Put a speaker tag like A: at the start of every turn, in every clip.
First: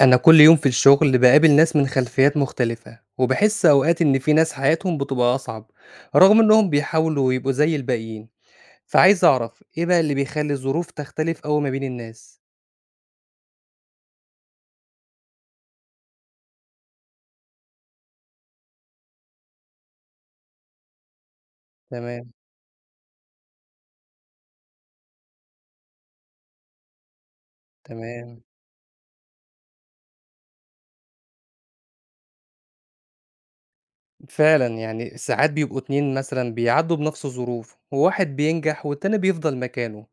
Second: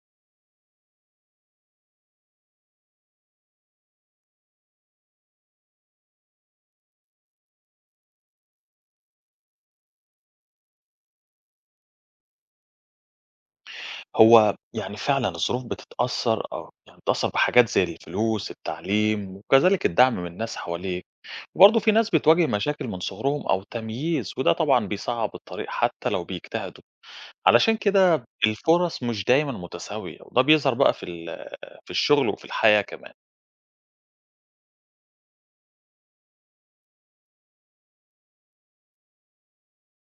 A: أنا كل يوم في الشغل بقابل ناس من خلفيات مختلفة وبحس أوقات إن في ناس حياتهم بتبقى أصعب رغم إنهم بيحاولوا يبقوا زي الباقيين، فعايز أعرف إيه بقى اللي بيخلي الظروف تختلف أوي ما بين الناس.
B: هو يعني فعلًا الظروف بتتأثّر يعني بتتأثّر بحاجات زي الفلوس، التعليم، وكذلك الدعم من الناس حواليك، وبرضه في ناس
A: تمام
B: بتواجه مشاكل من صغرهم أو تمييز، وده طبعًا بيصعّب الطريق حتى لو بيجتهدوا، علشان كده
A: تمام.
B: الفُرَص مش دايمًا متساوية، وده بيظهر بقى في الشغل وفي الحياة كمان.
A: فعلا يعني ساعات بيبقوا اتنين مثلا بيعدوا بنفس الظروف وواحد بينجح والتاني بيفضل مكانه،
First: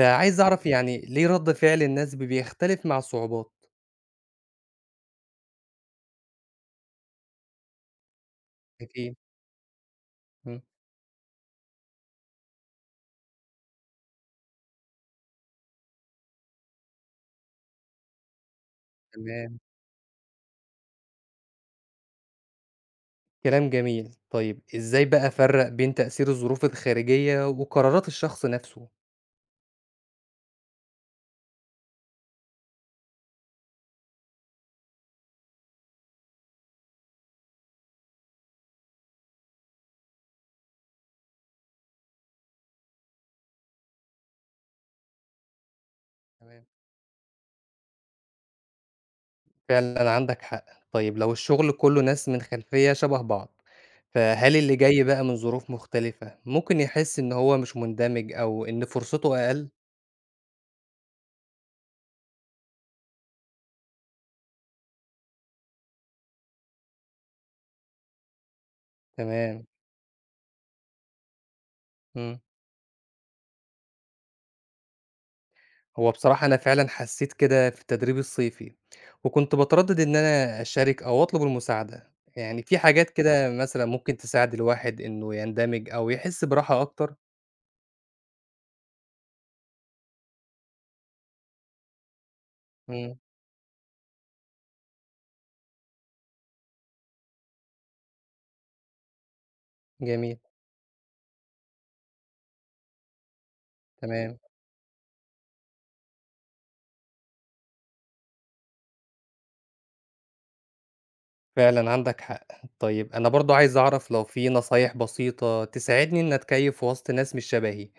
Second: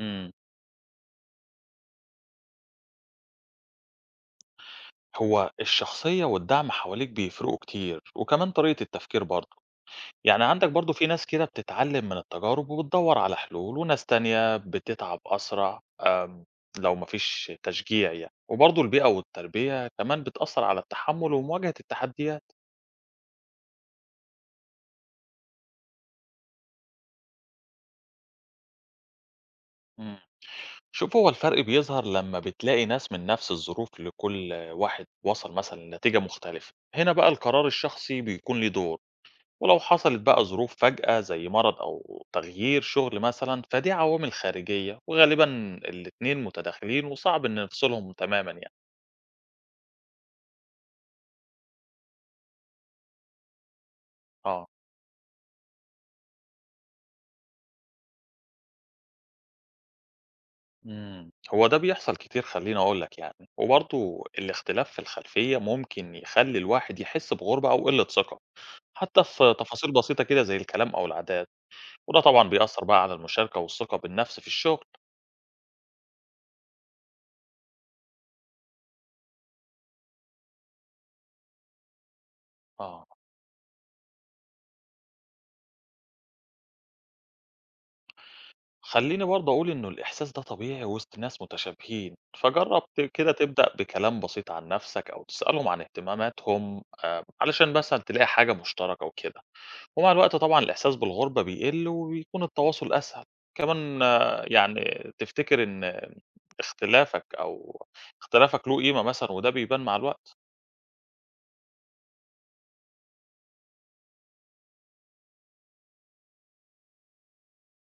B: إمم،
A: أعرف يعني ليه رد فعل الناس بيختلف مع الصعوبات.
B: هو الشخصية والدعم حواليك بيفرقوا كتير، وكمان طريقة
A: أكيد.
B: التفكير برضه. يعني
A: مم.
B: عندك برضو في ناس كده بتتعلم من التجارب وبتدور على حلول وناس تانية بتتعب أسرع. لو مفيش تشجيع يعني وبرضو البيئة
A: تمام.
B: والتربية كمان بتأثر على التحمل ومواجهة التحديات.
A: كلام جميل. طيب إزاي بقى أفرّق بين تأثير الظروف الخارجية وقرارات الشخص نَفْسه؟
B: مم. شوف، هو الفرق بيظهر لما بتلاقي ناس من نفس الظروف لكل واحد وصل مثلا لنتيجة مختلفة، هنا بقى القرار الشخصي بيكون ليه دور، ولو حصلت بقى ظروف فجأة زي مرض أو تغيير شغل مثلا فدي عوامل خارجية، وغالبا الاتنين
A: تمام.
B: متداخلين وصعب إن نفصلهم تماما يعني.
A: فعلًا عندك حق. طيب لو الشغل كُلّه ناس من خلفية شَبه بعض، فهل
B: اه
A: اللي جاي بقى من ظروف مختلفة ممكن يحس إن هو مش مندمج أو إن فرصته أقل؟
B: مم. هو ده بيحصل كتير، خليني أقول لك يعني، وبرضه الاختلاف في الخلفية ممكن يخلي الواحد يحس بغربة أو قلة ثقة حتى في
A: تمام.
B: تفاصيل بسيطة كده زي الكلام أو العادات، وده
A: إمم.
B: طبعا بيأثر بقى على المشاركة والثقة بالنفس في الشغل.
A: هو بصراحة أنا فعلًا حسّيت كده في التدريب الصيفي وكنت باتردّد إن أنا أشارك أو أطلب المساعدة. يعني في
B: اه
A: حاجات كده مثلًا ممكن تساعد الواحد إنه يندمج أو يحس براحة أكتر؟
B: خلّيني برضه أقول إنه الإحساس ده طبيعي وسط ناس متشابهين، فجرّب
A: إمم.
B: كده تبدأ بكلام بسيط عن نَفْسك أو تسألهم عن اهتماماتهم علشان مثلًا تلاقي حاجة مشتركة وكده، ومع الوقت
A: جميل،
B: طبعًا الإحساس بالغُربة بيقِل وبيكون التواصل أسهل، كمان
A: تمام،
B: يعني تفتكر إن اختلافك أو اختلافك له قيمة مثلًا وده بيبان مع الوقت.
A: فعلًا عندك حق. طيب أنا برضه عايز أعرف لو في نصايح بسيطة تساعدني إن أتكيّف في وسط ناس مش شبهي،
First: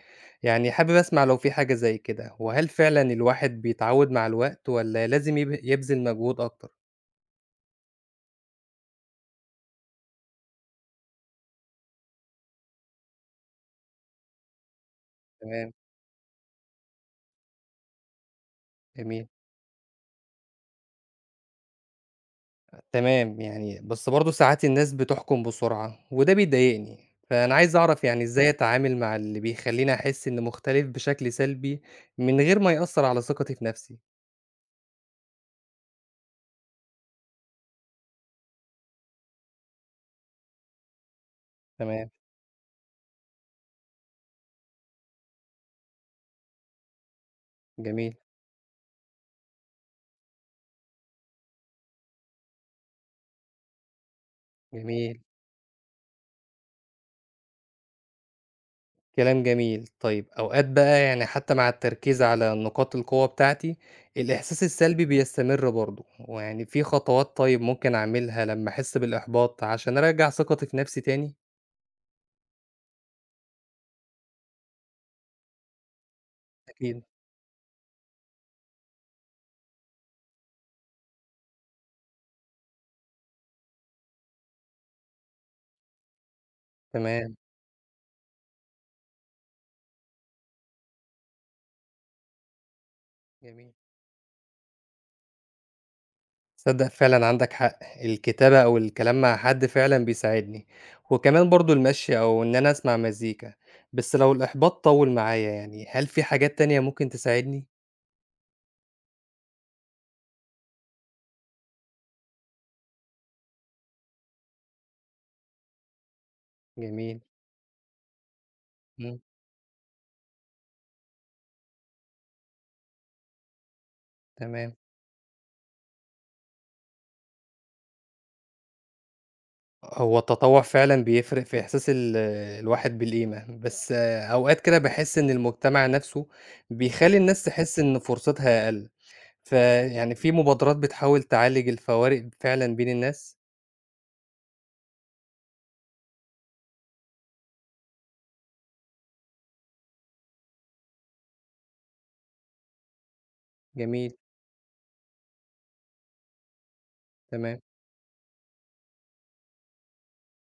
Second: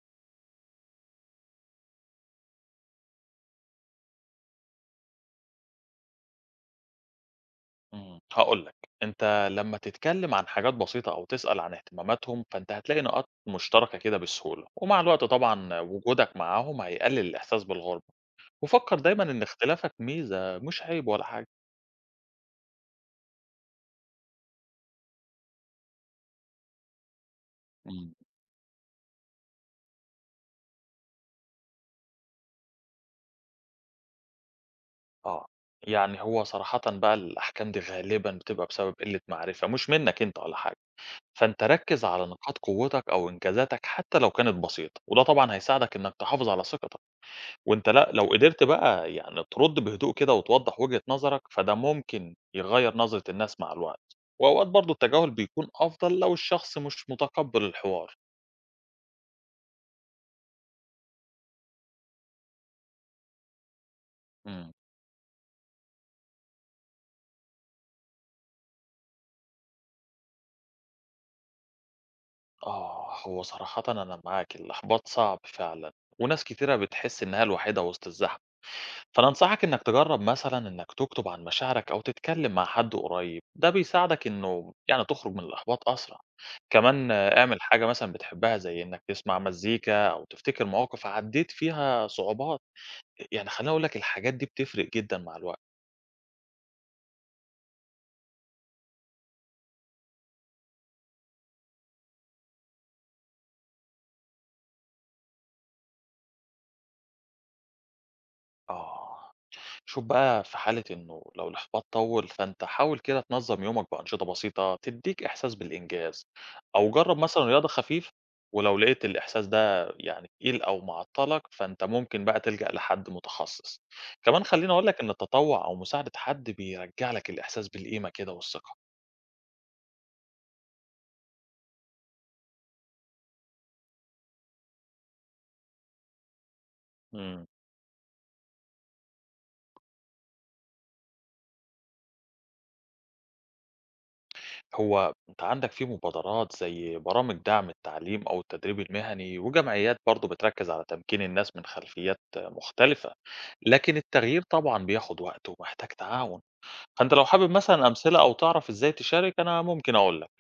A: يعني حابب أسمع لو في حاجة زي كده، وهل فعلًا الواحد بيتعوّد مع الوقت والّا لازم يبذل مجهود أكتر؟
B: هاقول لك، أنت لمّا تتكلم عن حاجات بسيطة أو تسأل عن اهتماماتهم، فأنت هتلاقي نقاط مشتركة كده بسهولة، ومع الوقت
A: تمام،
B: طبعًا وجودك معاهم هيقلل الإحساس بالغربة، وفكر دايمًا
A: جميل،
B: إن اختلافك ميزة مش عيب ولا حاجة.
A: تمام. يعني بس برضه ساعات الناس بتحكم بسرعة وده بيضايقني، فأنا عايز أعرف
B: إمم.
A: يعني إزاي أتعامل مع اللي بيخلّيني أحس إني مختلف بشكل سلبي من غير ما يأثّر على ثقتي في نفسي؟
B: آه، يعني هو صراحةً بقى الأحكام دي غالبًا بتبقى بسبب قلة معرفة مش منك أنت ولا حاجة، فأنت ركز
A: تمام،
B: على نقاط قوتك أو إنجازاتك حتى لو كانت بسيطة، وده طبعًا هيساعدك إنك تحافظ على ثقتك. وأنت لأ،
A: جميل،
B: لو قدرت بقى يعني ترُد بهدوء كده وتوضّح وجهة نظرك، فده ممكن يغيّر نظرة الناس مع الوقت، وأوقات برضه
A: جميل.
B: التجاهل بيكون أفضل لو الشخص مش متقبّل الحوار.
A: كلام جميل. طيب أوقات بقى يعني حتّى مع التركيز على نقاط القوة بتاعتي، الإحساس
B: إمم.
A: السلبي بيستمر برضه، ويعني في خطوات طيب ممكن أعملها لمّا أحس بالإحباط عشان أرجّع ثقتي في نفسي تاني؟
B: آه، هو صراحةً أنا معاك، الإحباط صعب فعلًا وناس كتيرة
A: أكيد.
B: بتحس إنها الوحيدة وسط الزحمة. فأنا أنصحك إنك تجرب مثلًا إنك تكتب عن مشاعرك أو تتكلم مع حد قريب، ده بيساعدك إنه يعني تخرج من الإحباط أسرع، كمان
A: تمام،
B: اعمل حاجة مثلًا بتحبها زي إنك تسمع مزيكا أو تفتكر مواقف عديت فيها صعوبات، يعني خليني
A: جميل.
B: أقول لك الحاجات دي بتفرق جدًا مع الوقت.
A: تصدّق فعلًا عندك حق، الكتابة أو الكلام مع حد فعلًا بيساعدني، وكمان برضه المشي أو إن أنا أسمع مزيكا. بس لو الإحباط طوّل معايا يعني، هل في حاجات تانية ممكن تساعدني؟
B: آه. شوف بقى، في حالة إنه لو الإحباط طول فأنت حاول كده تنظم يومك بأنشطة بسيطة تديك إحساس بالإنجاز، أو جرب
A: جميل،
B: مثلا رياضة خفيفة، ولو لقيت
A: إمم،
B: الإحساس ده يعني تقيل أو معطلك فأنت ممكن بقى تلجأ لحد متخصص. كمان خليني
A: تمام.
B: أقولك إن التطوع أو مساعدة حد بيرجع لك الإحساس بالقيمة كده والثقة.
A: هو التطوع فعلًا بيفرق في إحساس الواحد بالقيمة، بس أوقات كده باحس إن المجتمع نفسه بيخلّي الناس
B: مم.
A: تحس إن فرصتها أقل، فيعني في مبادرات بتحاول تعالج الفوارق فعلًا بين الناس؟
B: هو أنت عندك في مبادرات زي برامج دعم التعليم أو التدريب المهني وجمعيات برضو بتركز على تمكين الناس من خلفيات مختلفة، لكن
A: جميل،
B: التغيير طبعا بياخد وقت ومحتاج تعاون، فأنت لو حابب
A: تمام.
B: مثلا أمثلة أو تعرف إزاي تشارك أنا ممكن أقول لك.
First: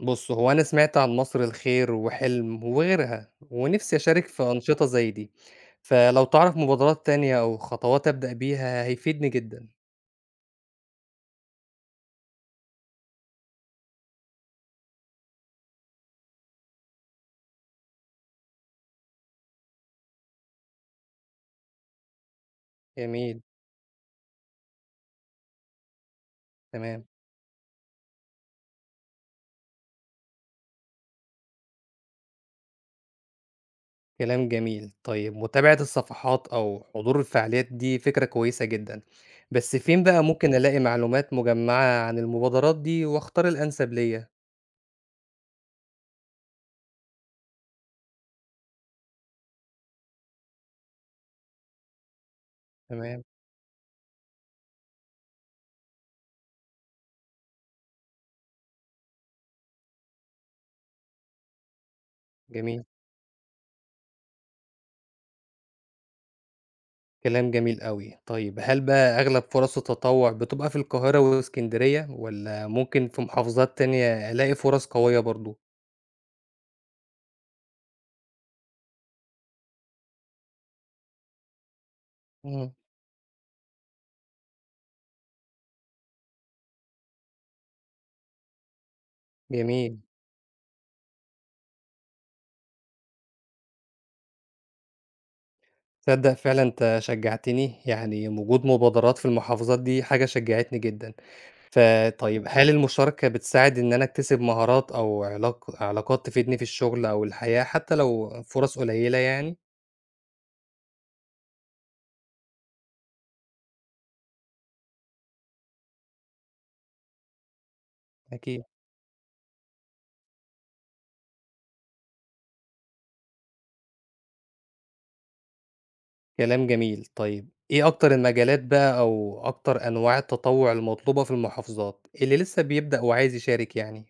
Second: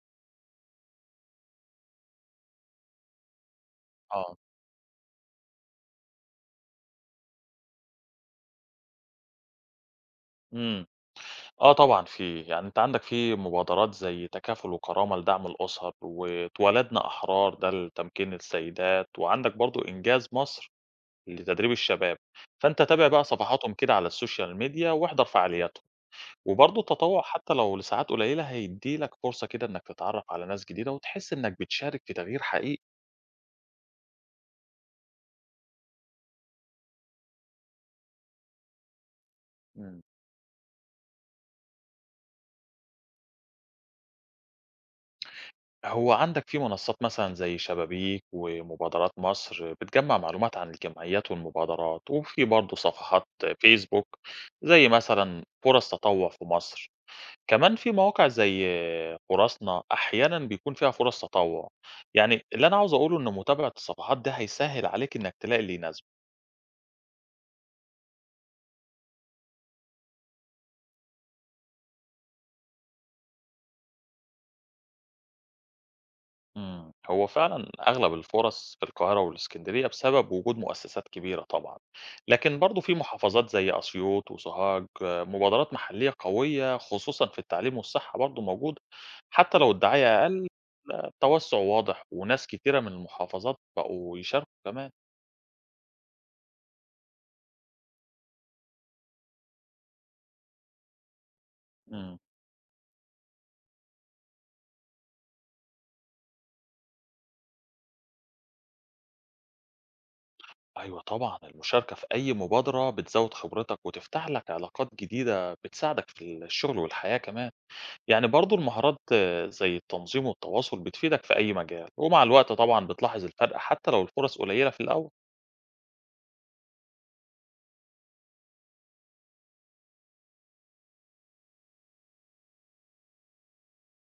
A: بُص، هو أنا سمعت عن مصر الخير وحلم وغيرها، ونفسي أشارك
B: آه
A: في أنشطة زي دي، فلو تعرف مبادرات تانية أو خطوات أبدأ بيها هيفيدني جدًا.
B: امم اه طبعا في، يعني انت عندك في مبادرات زي تكافل وكرامه لدعم الاسر واتولدنا احرار ده لتمكين السيدات، وعندك برضو انجاز مصر لتدريب الشباب، فانت تابع بقى
A: جميل،
B: صفحاتهم كده على السوشيال ميديا واحضر فعالياتهم، وبرضه
A: تمام.
B: التطوع حتى لو لساعات قليلة هيديلك فرصة كده انك تتعرف على ناس جديدة وتحس انك بتشارك في تغيير حقيقي.
A: كلام جميل. طيب متابعة الصفحات أو حضور الفعاليات دي فكرة كويسة جدًا، بس فين
B: مم.
A: بقى ممكن ألاقي معلومات مجمّعة عن المبادرات دي واختار الأنسب ليّا؟
B: هو عندك في منصات مثلا زي شبابيك ومبادرات مصر بتجمع معلومات عن الجمعيات والمبادرات، وفي برضه
A: تمام،
B: صفحات فيسبوك زي مثلا فرص تطوع في مصر، كمان في مواقع زي فرصنا أحيانًا بيكون فيها فرص تطوّع، يعني اللي أنا
A: جميل،
B: عاوز أقوله إن متابعة الصفحات ده هيسهّل عليك إنك تلاقي اللي يناسبك.
A: كلام جميل أوي. طيب هل بقى أغلب فرص التطوع بتبقى في القاهرة وإسكندرية والّا ممكن في محافظات تانية ألاقي فرص قوية برضه؟
B: هو فعلًا أغلب الفرص في القاهرة والإسكندرية بسبب وجود مؤسسات كبيرة طبعًا، لكن
A: إمم،
B: برضه في محافظات زي أسيوط وسوهاج مبادرات محلية قوية خصوصًا في التعليم والصحة برضه موجودة، حتى لو
A: جميل.
B: الدعاية أقل. التوسُّع واضح وناس كتيرة من المحافظات بقوا يشاركوا كمان.
A: تصدق فعلًا أنت شجّعتني، يعني وجود مبادرات في المحافظات دي حاجة شجّعتني جدًا.
B: إمم.
A: فطيب هل المشاركة بتساعد إن أنا أكتسب مهارات أو علاقات تفيدني في الشغل أو الحياة حتى لو فرص قليلة يعني؟
B: أيوه طبعًا، المشاركة في أي مبادرة بتزوّد خبرتك وتفتح لك علاقات جديدة بتساعدك في الشغل والحياة كمان، يعني برضه
A: أكيد،
B: المهارات زي التنظيم والتواصل بتفيدك في أي مجال، ومع الوقت طبعًا بتلاحظ الفرق حتى لو الفرص قليلة في الأول.
A: كلام جميل. طيب إيه أكتر المجالات بقى أو أكتر أنواع التطوع المطلوبة في المحافظات اللي لسه بيبدأ وعايز يشارك يعني؟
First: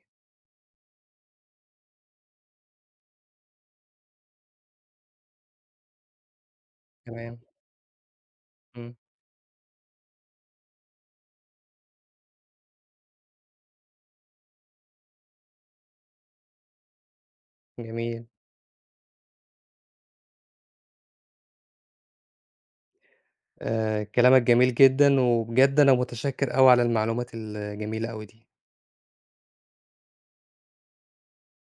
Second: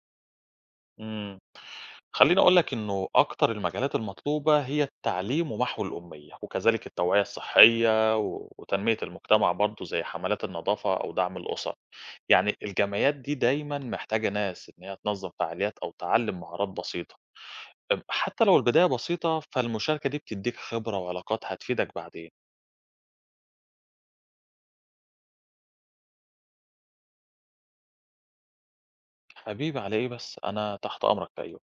B: إمم. خلّيني أقول لك إنه أكتر المجالات المطلوبة هي التعليم ومحو الأمية، وكذلك التوعية
A: تمام،
B: الصحية و
A: إمم،
B: وتنمية المجتمع برضه زي حملات النضافة أو دعم الأسر. يعني الجمعيات دي دايمًا محتاجة ناس إن هي تنظم فعاليات أو تعلِّم مهارات بسيطة.
A: جميل.
B: حتى لو البداية بسيطة، فالمشاركة دي بتدّيك خبرة وعلاقات هتفيدك بعدين.
A: كلامك جميل جدًا، وبجد أنا متشكر أوي على المعلومات الجميلة أوي دي.
B: حبيبي على إيه بس، أنا تحت أمرك في أي